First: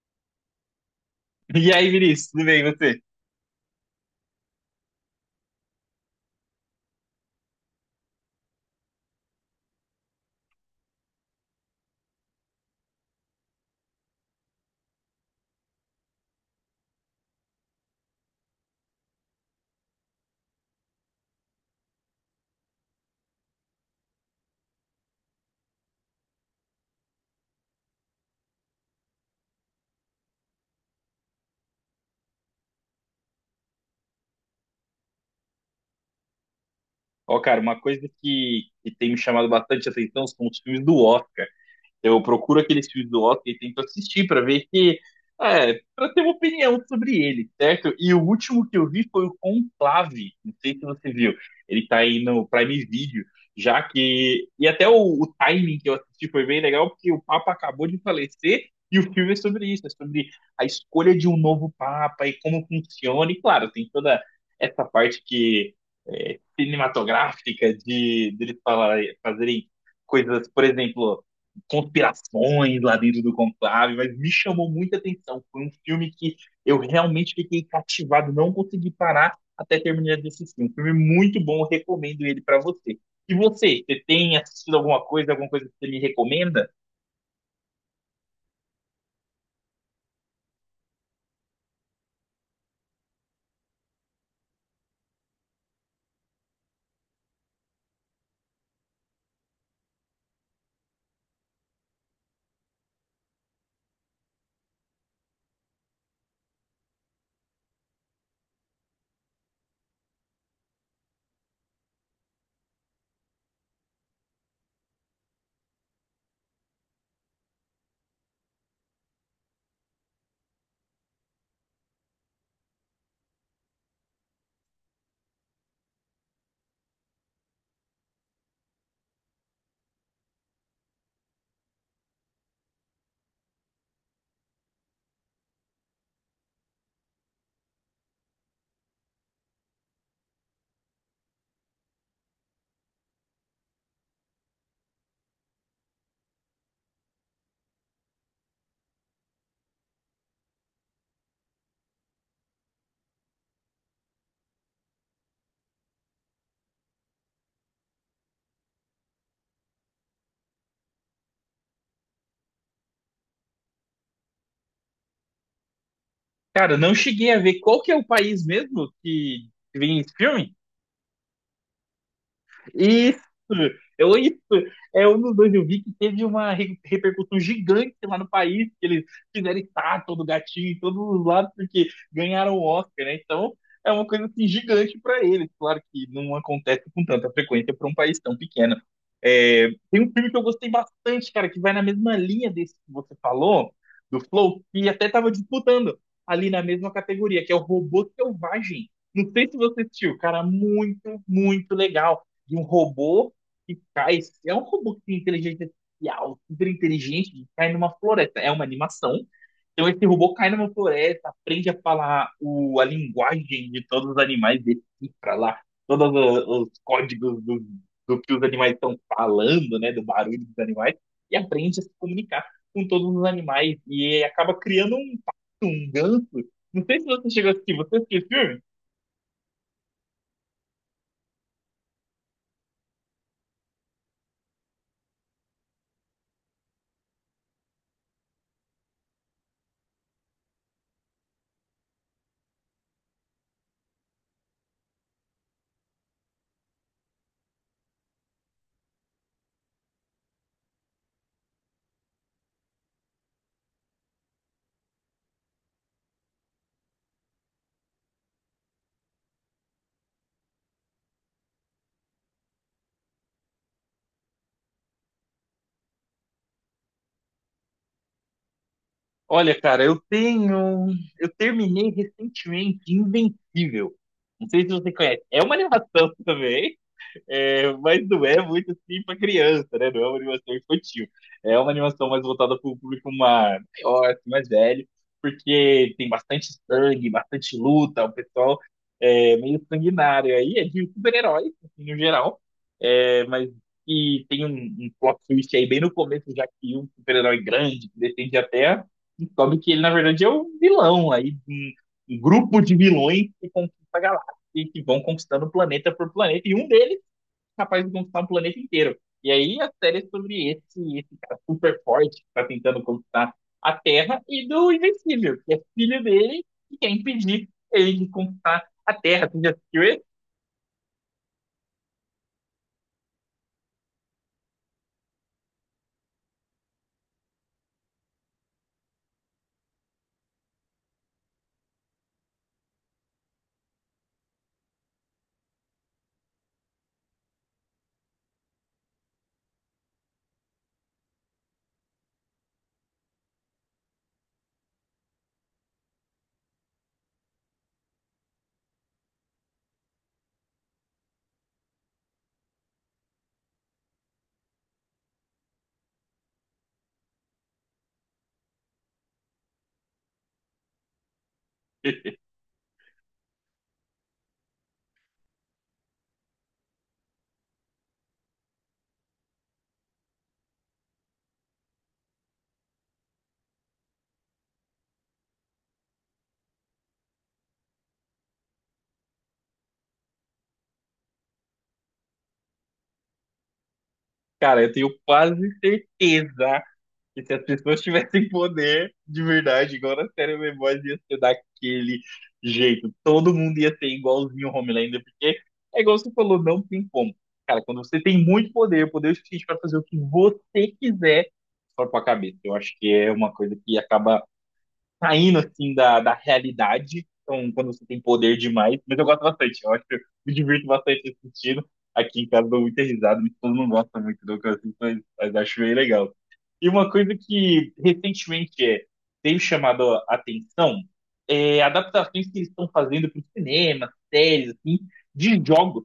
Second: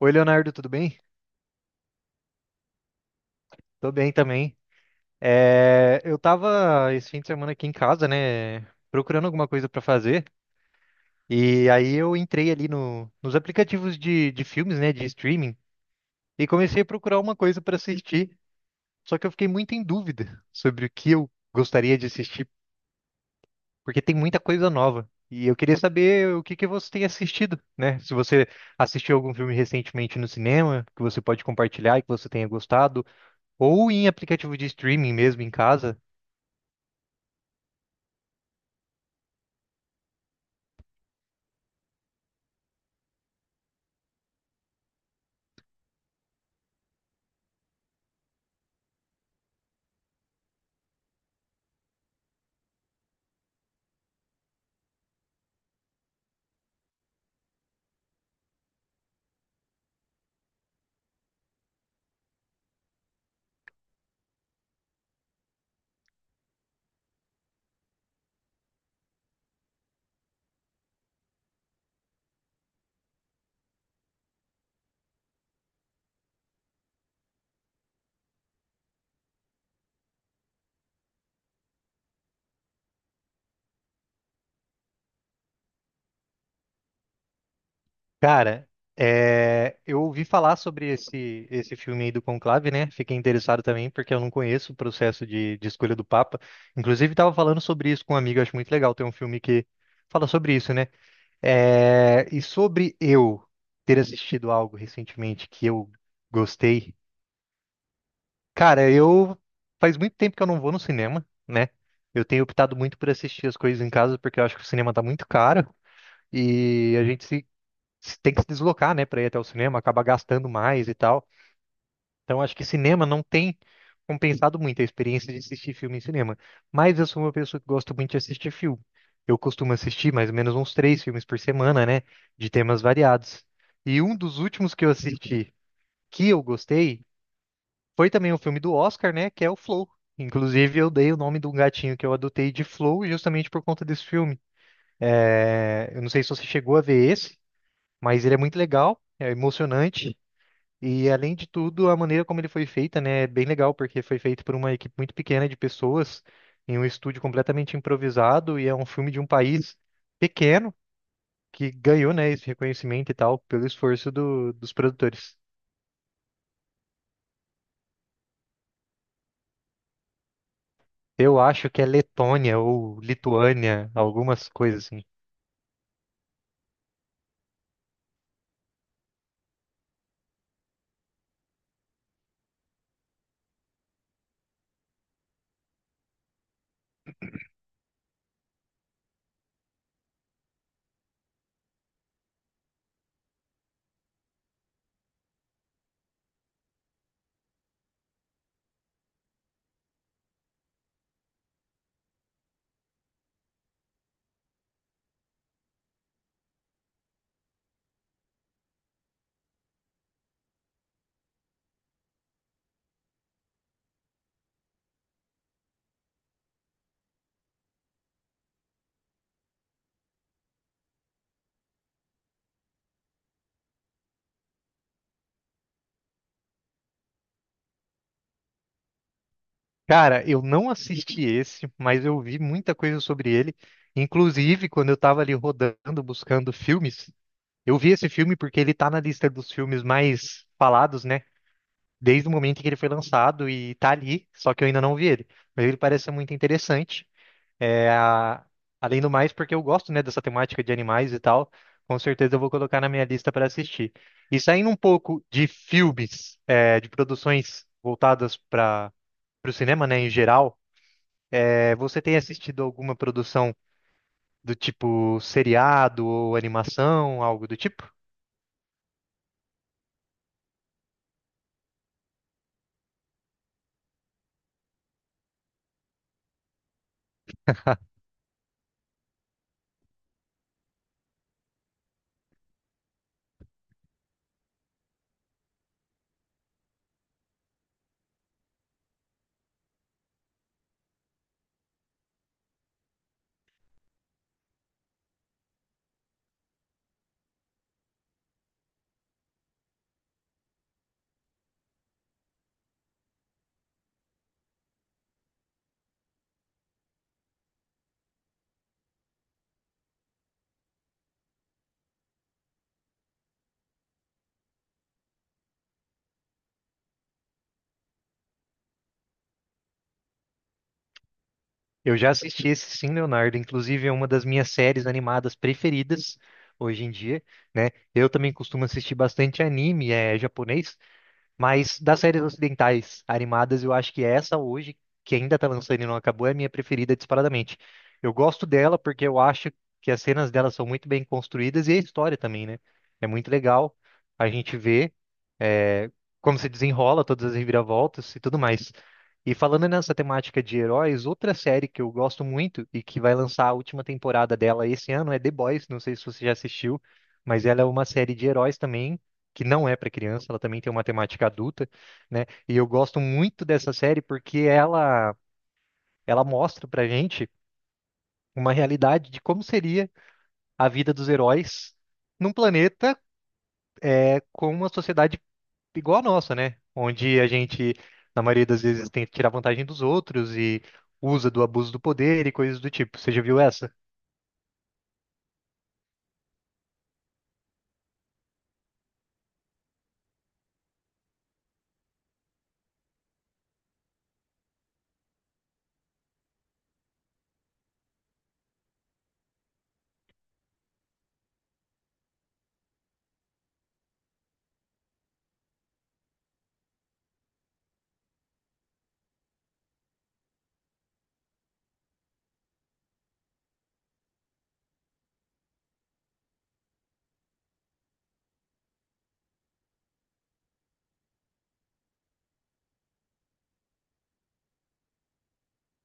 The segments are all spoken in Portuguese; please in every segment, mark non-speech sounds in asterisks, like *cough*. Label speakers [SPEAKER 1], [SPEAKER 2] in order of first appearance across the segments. [SPEAKER 1] Oi, Leonardo, tudo bem?
[SPEAKER 2] E aí, Vinícius, tudo bem, e você?
[SPEAKER 1] Tô bem também. Eu tava esse fim de semana aqui em casa, né, procurando alguma coisa pra fazer, e aí eu entrei ali nos aplicativos de filmes, né, de streaming, e comecei a procurar uma coisa pra assistir. Só que eu fiquei muito em dúvida sobre o que eu gostaria de assistir, porque tem muita coisa nova. E eu queria saber o que que você tem assistido, né? Se você assistiu algum filme recentemente no cinema, que você pode compartilhar e que você tenha gostado, ou em aplicativo de streaming mesmo em casa.
[SPEAKER 2] Ó, cara, uma coisa que tem me chamado bastante atenção são os filmes do Oscar. Eu procuro aqueles filmes do Oscar e tento assistir para ver que, para ter uma opinião sobre ele, certo? E o último que eu vi foi o Conclave, não sei se você viu. Ele tá aí no Prime Video, já que e até o timing que eu assisti foi bem legal porque o Papa acabou de falecer e o filme é sobre isso, é sobre a escolha de um novo Papa e como funciona. E claro, tem toda essa parte que é, cinematográfica de deles falarem, fazerem coisas, por exemplo, conspirações lá dentro do conclave, mas me chamou muita atenção. Foi um filme que eu realmente fiquei cativado, não consegui parar até terminar de assistir. Um filme muito bom, eu recomendo ele para você. E você, você tem assistido alguma coisa que você me recomenda?
[SPEAKER 1] Cara, eu ouvi falar sobre esse filme aí do Conclave, né? Fiquei interessado também, porque eu não conheço o processo de escolha do Papa. Inclusive, estava falando sobre isso com um amigo, acho muito legal ter um filme que fala sobre isso, né? E sobre eu ter assistido algo recentemente que eu gostei. Cara, eu faz muito tempo que eu não vou no cinema, né? Eu tenho optado muito por assistir as coisas em casa, porque eu acho que o cinema tá muito caro. E a gente tem que se deslocar, né, para ir até o cinema, acaba gastando mais e tal. Então acho que cinema não tem compensado muito a experiência de assistir filme em cinema. Mas eu sou uma pessoa que gosto muito de assistir filme. Eu costumo assistir mais ou menos uns três filmes por semana, né, de temas variados. E um dos últimos que eu assisti que eu gostei foi também um filme do Oscar, né, que é o Flow. Inclusive, eu dei o nome de um gatinho que eu adotei de Flow justamente por conta desse filme. Eu não sei se você chegou a ver esse, mas ele é muito legal, é emocionante. E além de tudo, a maneira como ele foi feita, né, é bem legal, porque foi feito por uma equipe muito pequena de pessoas, em um estúdio completamente improvisado, e é um filme de um país pequeno que ganhou, né, esse reconhecimento e tal, pelo esforço dos produtores.
[SPEAKER 2] Cara, não cheguei a ver qual que é o país mesmo que vem esse filme?
[SPEAKER 1] Eu acho que é Letônia ou
[SPEAKER 2] Isso!
[SPEAKER 1] Lituânia,
[SPEAKER 2] Eu, isso!
[SPEAKER 1] algumas coisas assim.
[SPEAKER 2] É um dos dois. Eu vi que teve uma repercussão gigante lá no país, que eles fizeram estátua do gatinho em todos os lados, porque ganharam o Oscar, né? Então, é uma coisa assim, gigante para eles. Claro que não acontece com tanta frequência para um país tão pequeno. É, tem um filme que eu gostei bastante, cara, que vai na mesma linha desse que você falou, do Flow, que até tava disputando ali na mesma categoria, que é o Robô Selvagem. Não sei se você assistiu, cara, muito, muito legal de um robô que cai. É um robô que tem inteligência artificial, super inteligente, que cai numa floresta. É uma animação. Então esse robô cai numa floresta, aprende a falar o, a linguagem de todos os animais, decifra lá todos os códigos do que os animais estão falando, né, do barulho dos animais, e aprende a se comunicar com todos os animais. E acaba criando um, pato, um ganso. Não sei se você chegou a assistir. Você assistiu esse filme?
[SPEAKER 1] Cara, eu não assisti esse, mas eu vi muita coisa sobre ele. Inclusive, quando eu tava ali rodando, buscando filmes, eu vi esse filme porque ele tá na lista dos filmes mais falados, né? Desde o momento em que ele foi lançado e tá ali, só que eu ainda não vi ele. Mas ele parece ser muito interessante. É, a- além do mais, porque eu gosto, né, dessa temática de animais e tal, com certeza eu vou colocar na minha lista para assistir. E saindo um pouco de filmes, de produções voltadas para o cinema, né, em geral, você tem assistido alguma produção do tipo seriado ou animação, algo do tipo?
[SPEAKER 2] Olha, cara, eu tenho. Eu terminei recentemente Invencível. Não sei se você conhece. É uma animação *laughs* também, é, mas não é muito assim para criança, né? Não é uma animação infantil. É uma animação mais voltada para o público maior, assim, mais velho, porque tem bastante sangue, bastante luta, o pessoal é meio sanguinário. Aí é de super-heróis, assim, no geral. É, mas e tem um plot twist aí bem no começo, já que um super-herói grande que defende a Terra, descobre que ele, na verdade, é um vilão. Aí um grupo de vilões que conquista a galáxia e que vão conquistando planeta por planeta. E um deles capaz de conquistar um planeta inteiro. E aí a série é sobre esse cara super forte que tá tentando conquistar a Terra e do Invencível, que é filho dele e quer impedir ele de conquistar a Terra. Tu já assistiu esse?
[SPEAKER 1] Eu já assisti esse. Sim, Leonardo, inclusive é uma das minhas séries animadas preferidas hoje em dia, né? Eu também costumo assistir bastante anime, é japonês, mas das séries ocidentais animadas, eu acho que essa hoje, que ainda tá lançando e não acabou, é a minha preferida disparadamente. Eu gosto dela porque eu acho que as cenas dela são muito bem construídas e a história também, né? É muito legal a gente ver é, como se desenrola todas as reviravoltas e tudo mais. E falando nessa temática de heróis, outra série que eu gosto muito e que vai lançar a última temporada dela esse ano é The Boys. Não sei se você já assistiu, mas ela é uma série de heróis também, que não é para criança, ela também tem uma temática adulta, né?
[SPEAKER 2] *laughs*
[SPEAKER 1] E eu gosto muito dessa série porque ela mostra pra gente uma realidade de como seria a vida dos heróis num planeta, né, com uma sociedade igual a nossa, né? Onde a gente, na maioria das vezes, tenta tirar vantagem dos outros e usa do abuso do poder e coisas do tipo. Você já viu essa?
[SPEAKER 2] Cara, eu tenho quase certeza. E se as pessoas tivessem poder de verdade, igual na série The Boys, ia ser daquele jeito. Todo mundo ia ser igualzinho o Homelander, porque é igual você falou, não tem como. Cara, quando você tem muito poder, poder suficiente para fazer o que você quiser, só com a cabeça. Eu acho que é uma coisa que acaba saindo assim da realidade. Então, quando você tem poder demais, mas eu gosto bastante, eu acho que eu me divirto bastante assistindo. Aqui em casa dou muita risada, minha esposa não gosta muito do que eu assisto, mas acho bem legal. E uma coisa que recentemente teve chamado a atenção é adaptações que eles estão fazendo para o cinema, séries, assim, de jogos.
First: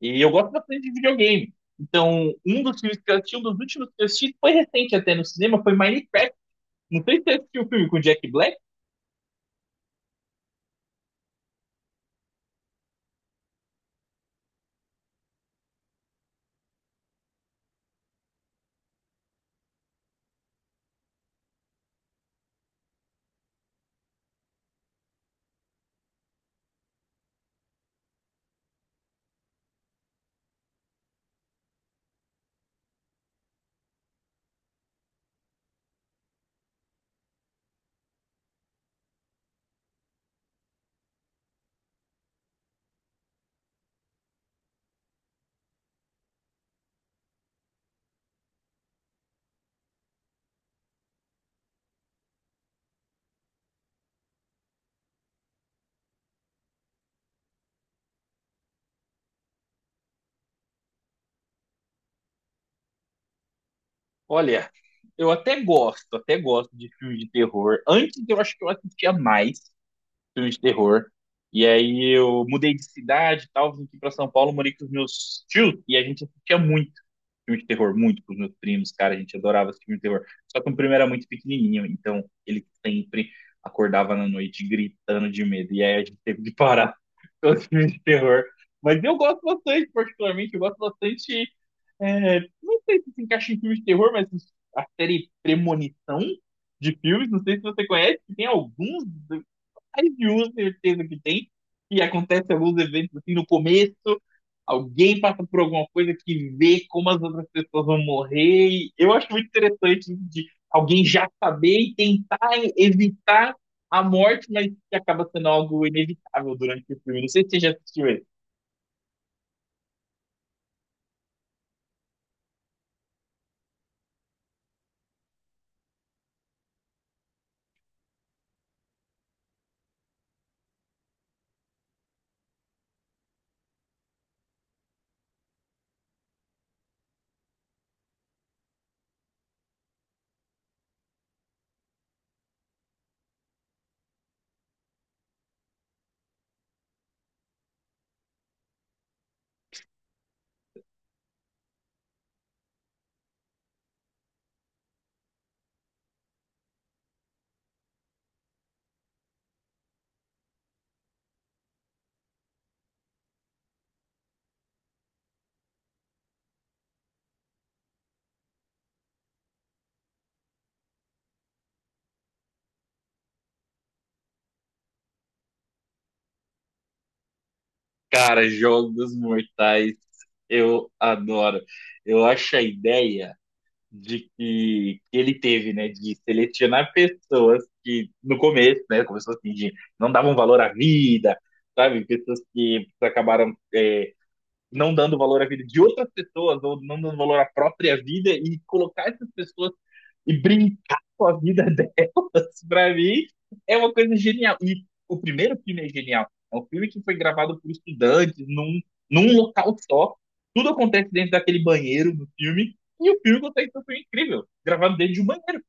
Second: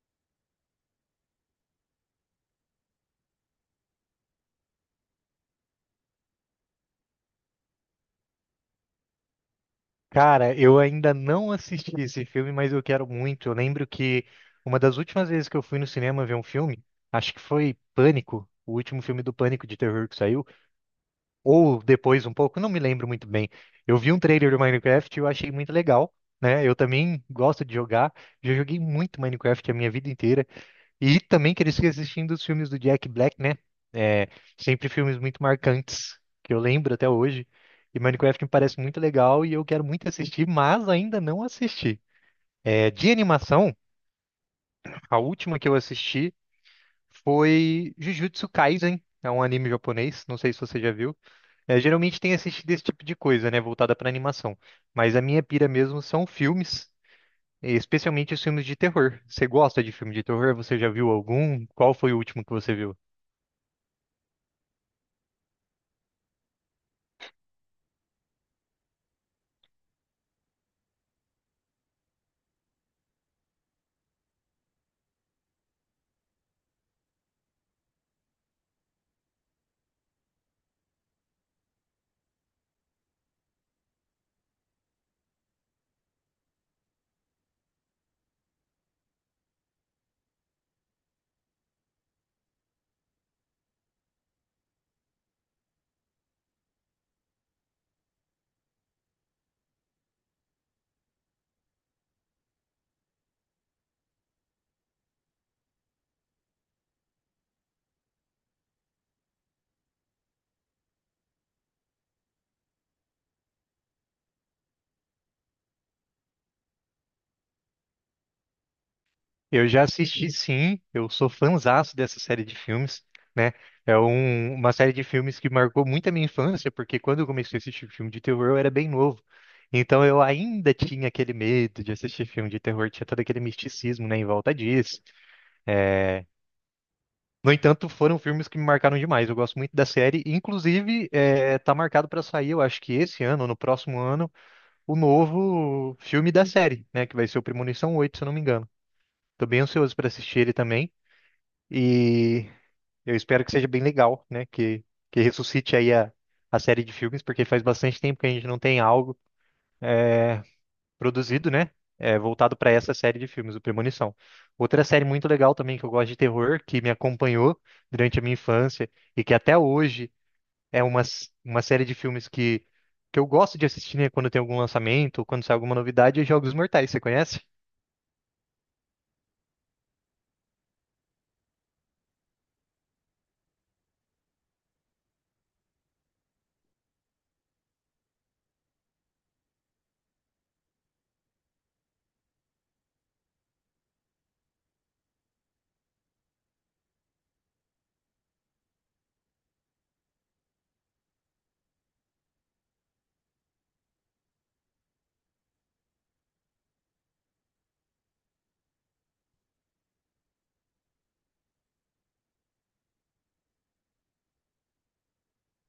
[SPEAKER 2] E eu gosto bastante de videogame. Então, um dos filmes que eu assisti, um dos últimos que eu assisti, foi recente até no cinema, foi Minecraft. Não sei se você assistiu o filme com o Jack Black.
[SPEAKER 1] Cara, eu ainda não assisti esse filme, mas eu quero muito. Eu lembro que uma das últimas vezes que eu fui no cinema ver um filme, acho que foi Pânico, o último filme do Pânico de terror que saiu. Ou depois um pouco, não me lembro muito bem. Eu vi um trailer do Minecraft e eu achei muito legal, né? Eu também gosto de jogar, já joguei muito Minecraft a minha vida inteira. E também cresci assistindo os filmes do Jack Black, né? É, sempre filmes muito marcantes, que eu lembro até hoje. E Minecraft me parece muito legal e eu quero muito assistir, mas ainda não assisti. De animação, a última que eu assisti foi Jujutsu Kaisen, é um anime japonês, não sei se você já viu. Geralmente tem assistido esse tipo de coisa, né, voltada para animação. Mas a minha pira mesmo são filmes, e especialmente os filmes de terror. Você gosta de filme de terror? Você já viu algum? Qual foi o último que você viu?
[SPEAKER 2] Olha, eu até gosto de filmes de terror. Antes eu acho que eu assistia mais filmes de terror. E aí eu mudei de cidade e tal, vim aqui pra São Paulo, morei com os meus tios e a gente assistia muito filme de terror, muito com os meus primos, cara, a gente adorava assistir filme de terror. Só que o primo era muito pequenininho, então ele sempre acordava na noite gritando de medo. E aí a gente teve que parar *laughs* todos os filmes de terror. Mas eu gosto bastante, particularmente, eu gosto bastante não sei se se encaixa em filmes de terror, mas a série Premonição de filmes, não sei se você conhece, que tem alguns, mais de um, certeza que tem, que acontece alguns eventos assim no começo, alguém passa por alguma coisa que vê como as outras pessoas vão morrer. E eu acho muito interessante de alguém já saber e tentar evitar a morte, mas que acaba sendo algo inevitável durante o filme. Não sei se você já assistiu esse.
[SPEAKER 1] Eu já assisti, sim. Eu sou fãzaço dessa série de filmes, né? Uma série de filmes que marcou muito a minha infância, porque quando eu comecei a assistir filme de terror, eu era bem novo. Então eu ainda tinha aquele medo de assistir filme de terror, tinha todo aquele misticismo, né, em volta disso. É, No entanto, foram filmes que me marcaram demais. Eu gosto muito da série. Inclusive, tá marcado pra sair, eu acho que esse ano, ou no próximo ano, o novo filme da série, né? Que vai ser o Premonição 8, se eu não me engano. Tô bem ansioso pra assistir ele também. E eu espero que seja bem legal, né? Que ressuscite aí a série de filmes, porque faz bastante tempo que a gente não tem algo produzido, né? Voltado pra essa série de filmes, o Premonição. Outra série muito legal também que eu gosto de terror, que me acompanhou durante a minha infância e que até hoje é uma série de filmes que eu gosto de assistir, né, quando tem algum lançamento, ou quando sai alguma novidade, é Jogos Mortais, você conhece?
[SPEAKER 2] Cara, jogos mortais eu adoro. Eu acho a ideia de que ele teve, né, de selecionar pessoas que no começo, né, começou assim, de não davam valor à vida, sabe? Pessoas que acabaram não dando valor à vida de outras pessoas ou não dando valor à própria vida e colocar essas pessoas e brincar com a vida delas, *laughs* pra mim, é uma coisa genial. E o primeiro filme é genial. É um filme que foi gravado por estudantes num local só. Tudo acontece dentro daquele banheiro do filme. E o filme consegue ser um filme incrível, gravado dentro de um banheiro.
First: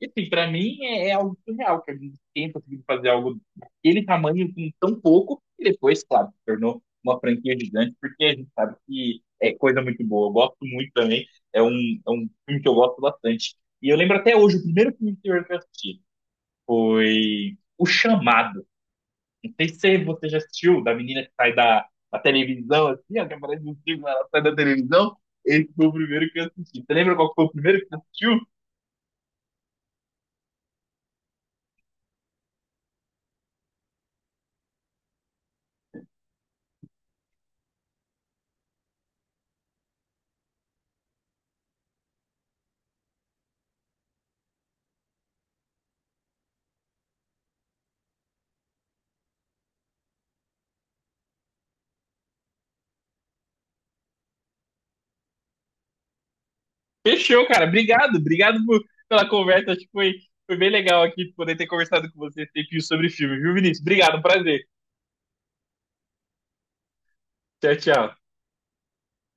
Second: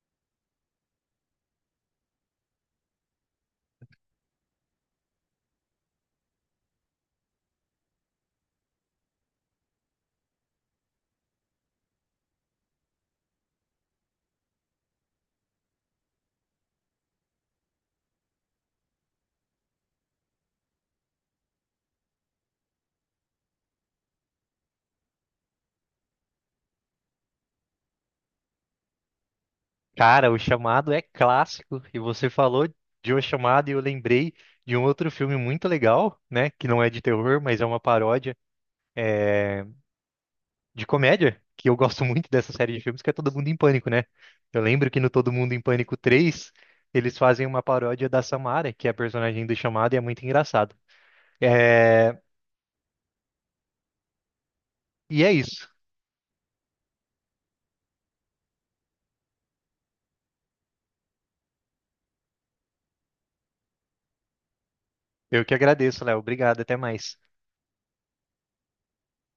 [SPEAKER 2] E assim, pra mim é, é algo surreal que a gente tenha conseguido fazer algo daquele tamanho com tão pouco, e depois, claro, se tornou uma franquia gigante, porque a gente sabe que é coisa muito boa. Eu gosto muito também, é é um filme que eu gosto bastante. E eu lembro até hoje, o primeiro filme de terror que eu assisti foi O Chamado. Não sei se você já assistiu, da menina que sai da televisão, assim, ó, que aparece no filme, ela sai da televisão. Esse foi o primeiro que eu assisti. Você lembra qual foi o primeiro que você assistiu?
[SPEAKER 1] Cara, O Chamado é clássico, e você falou de O Chamado e eu lembrei de um outro filme muito legal, né, que não é de terror, mas é uma paródia de comédia, que eu gosto muito dessa série de filmes, que é Todo Mundo em Pânico, né? Eu lembro que no Todo Mundo em Pânico 3 eles fazem uma paródia da Samara, que é a personagem do Chamado, e é muito engraçado. É... E é isso.
[SPEAKER 2] Fechou, cara. Obrigado, pela conversa. Acho que foi, foi bem legal aqui poder ter conversado com você esse tempinho sobre filme, viu, Vinícius? Obrigado, prazer.
[SPEAKER 1] Eu que agradeço, Léo. Obrigado, até mais.
[SPEAKER 2] Tchau, tchau.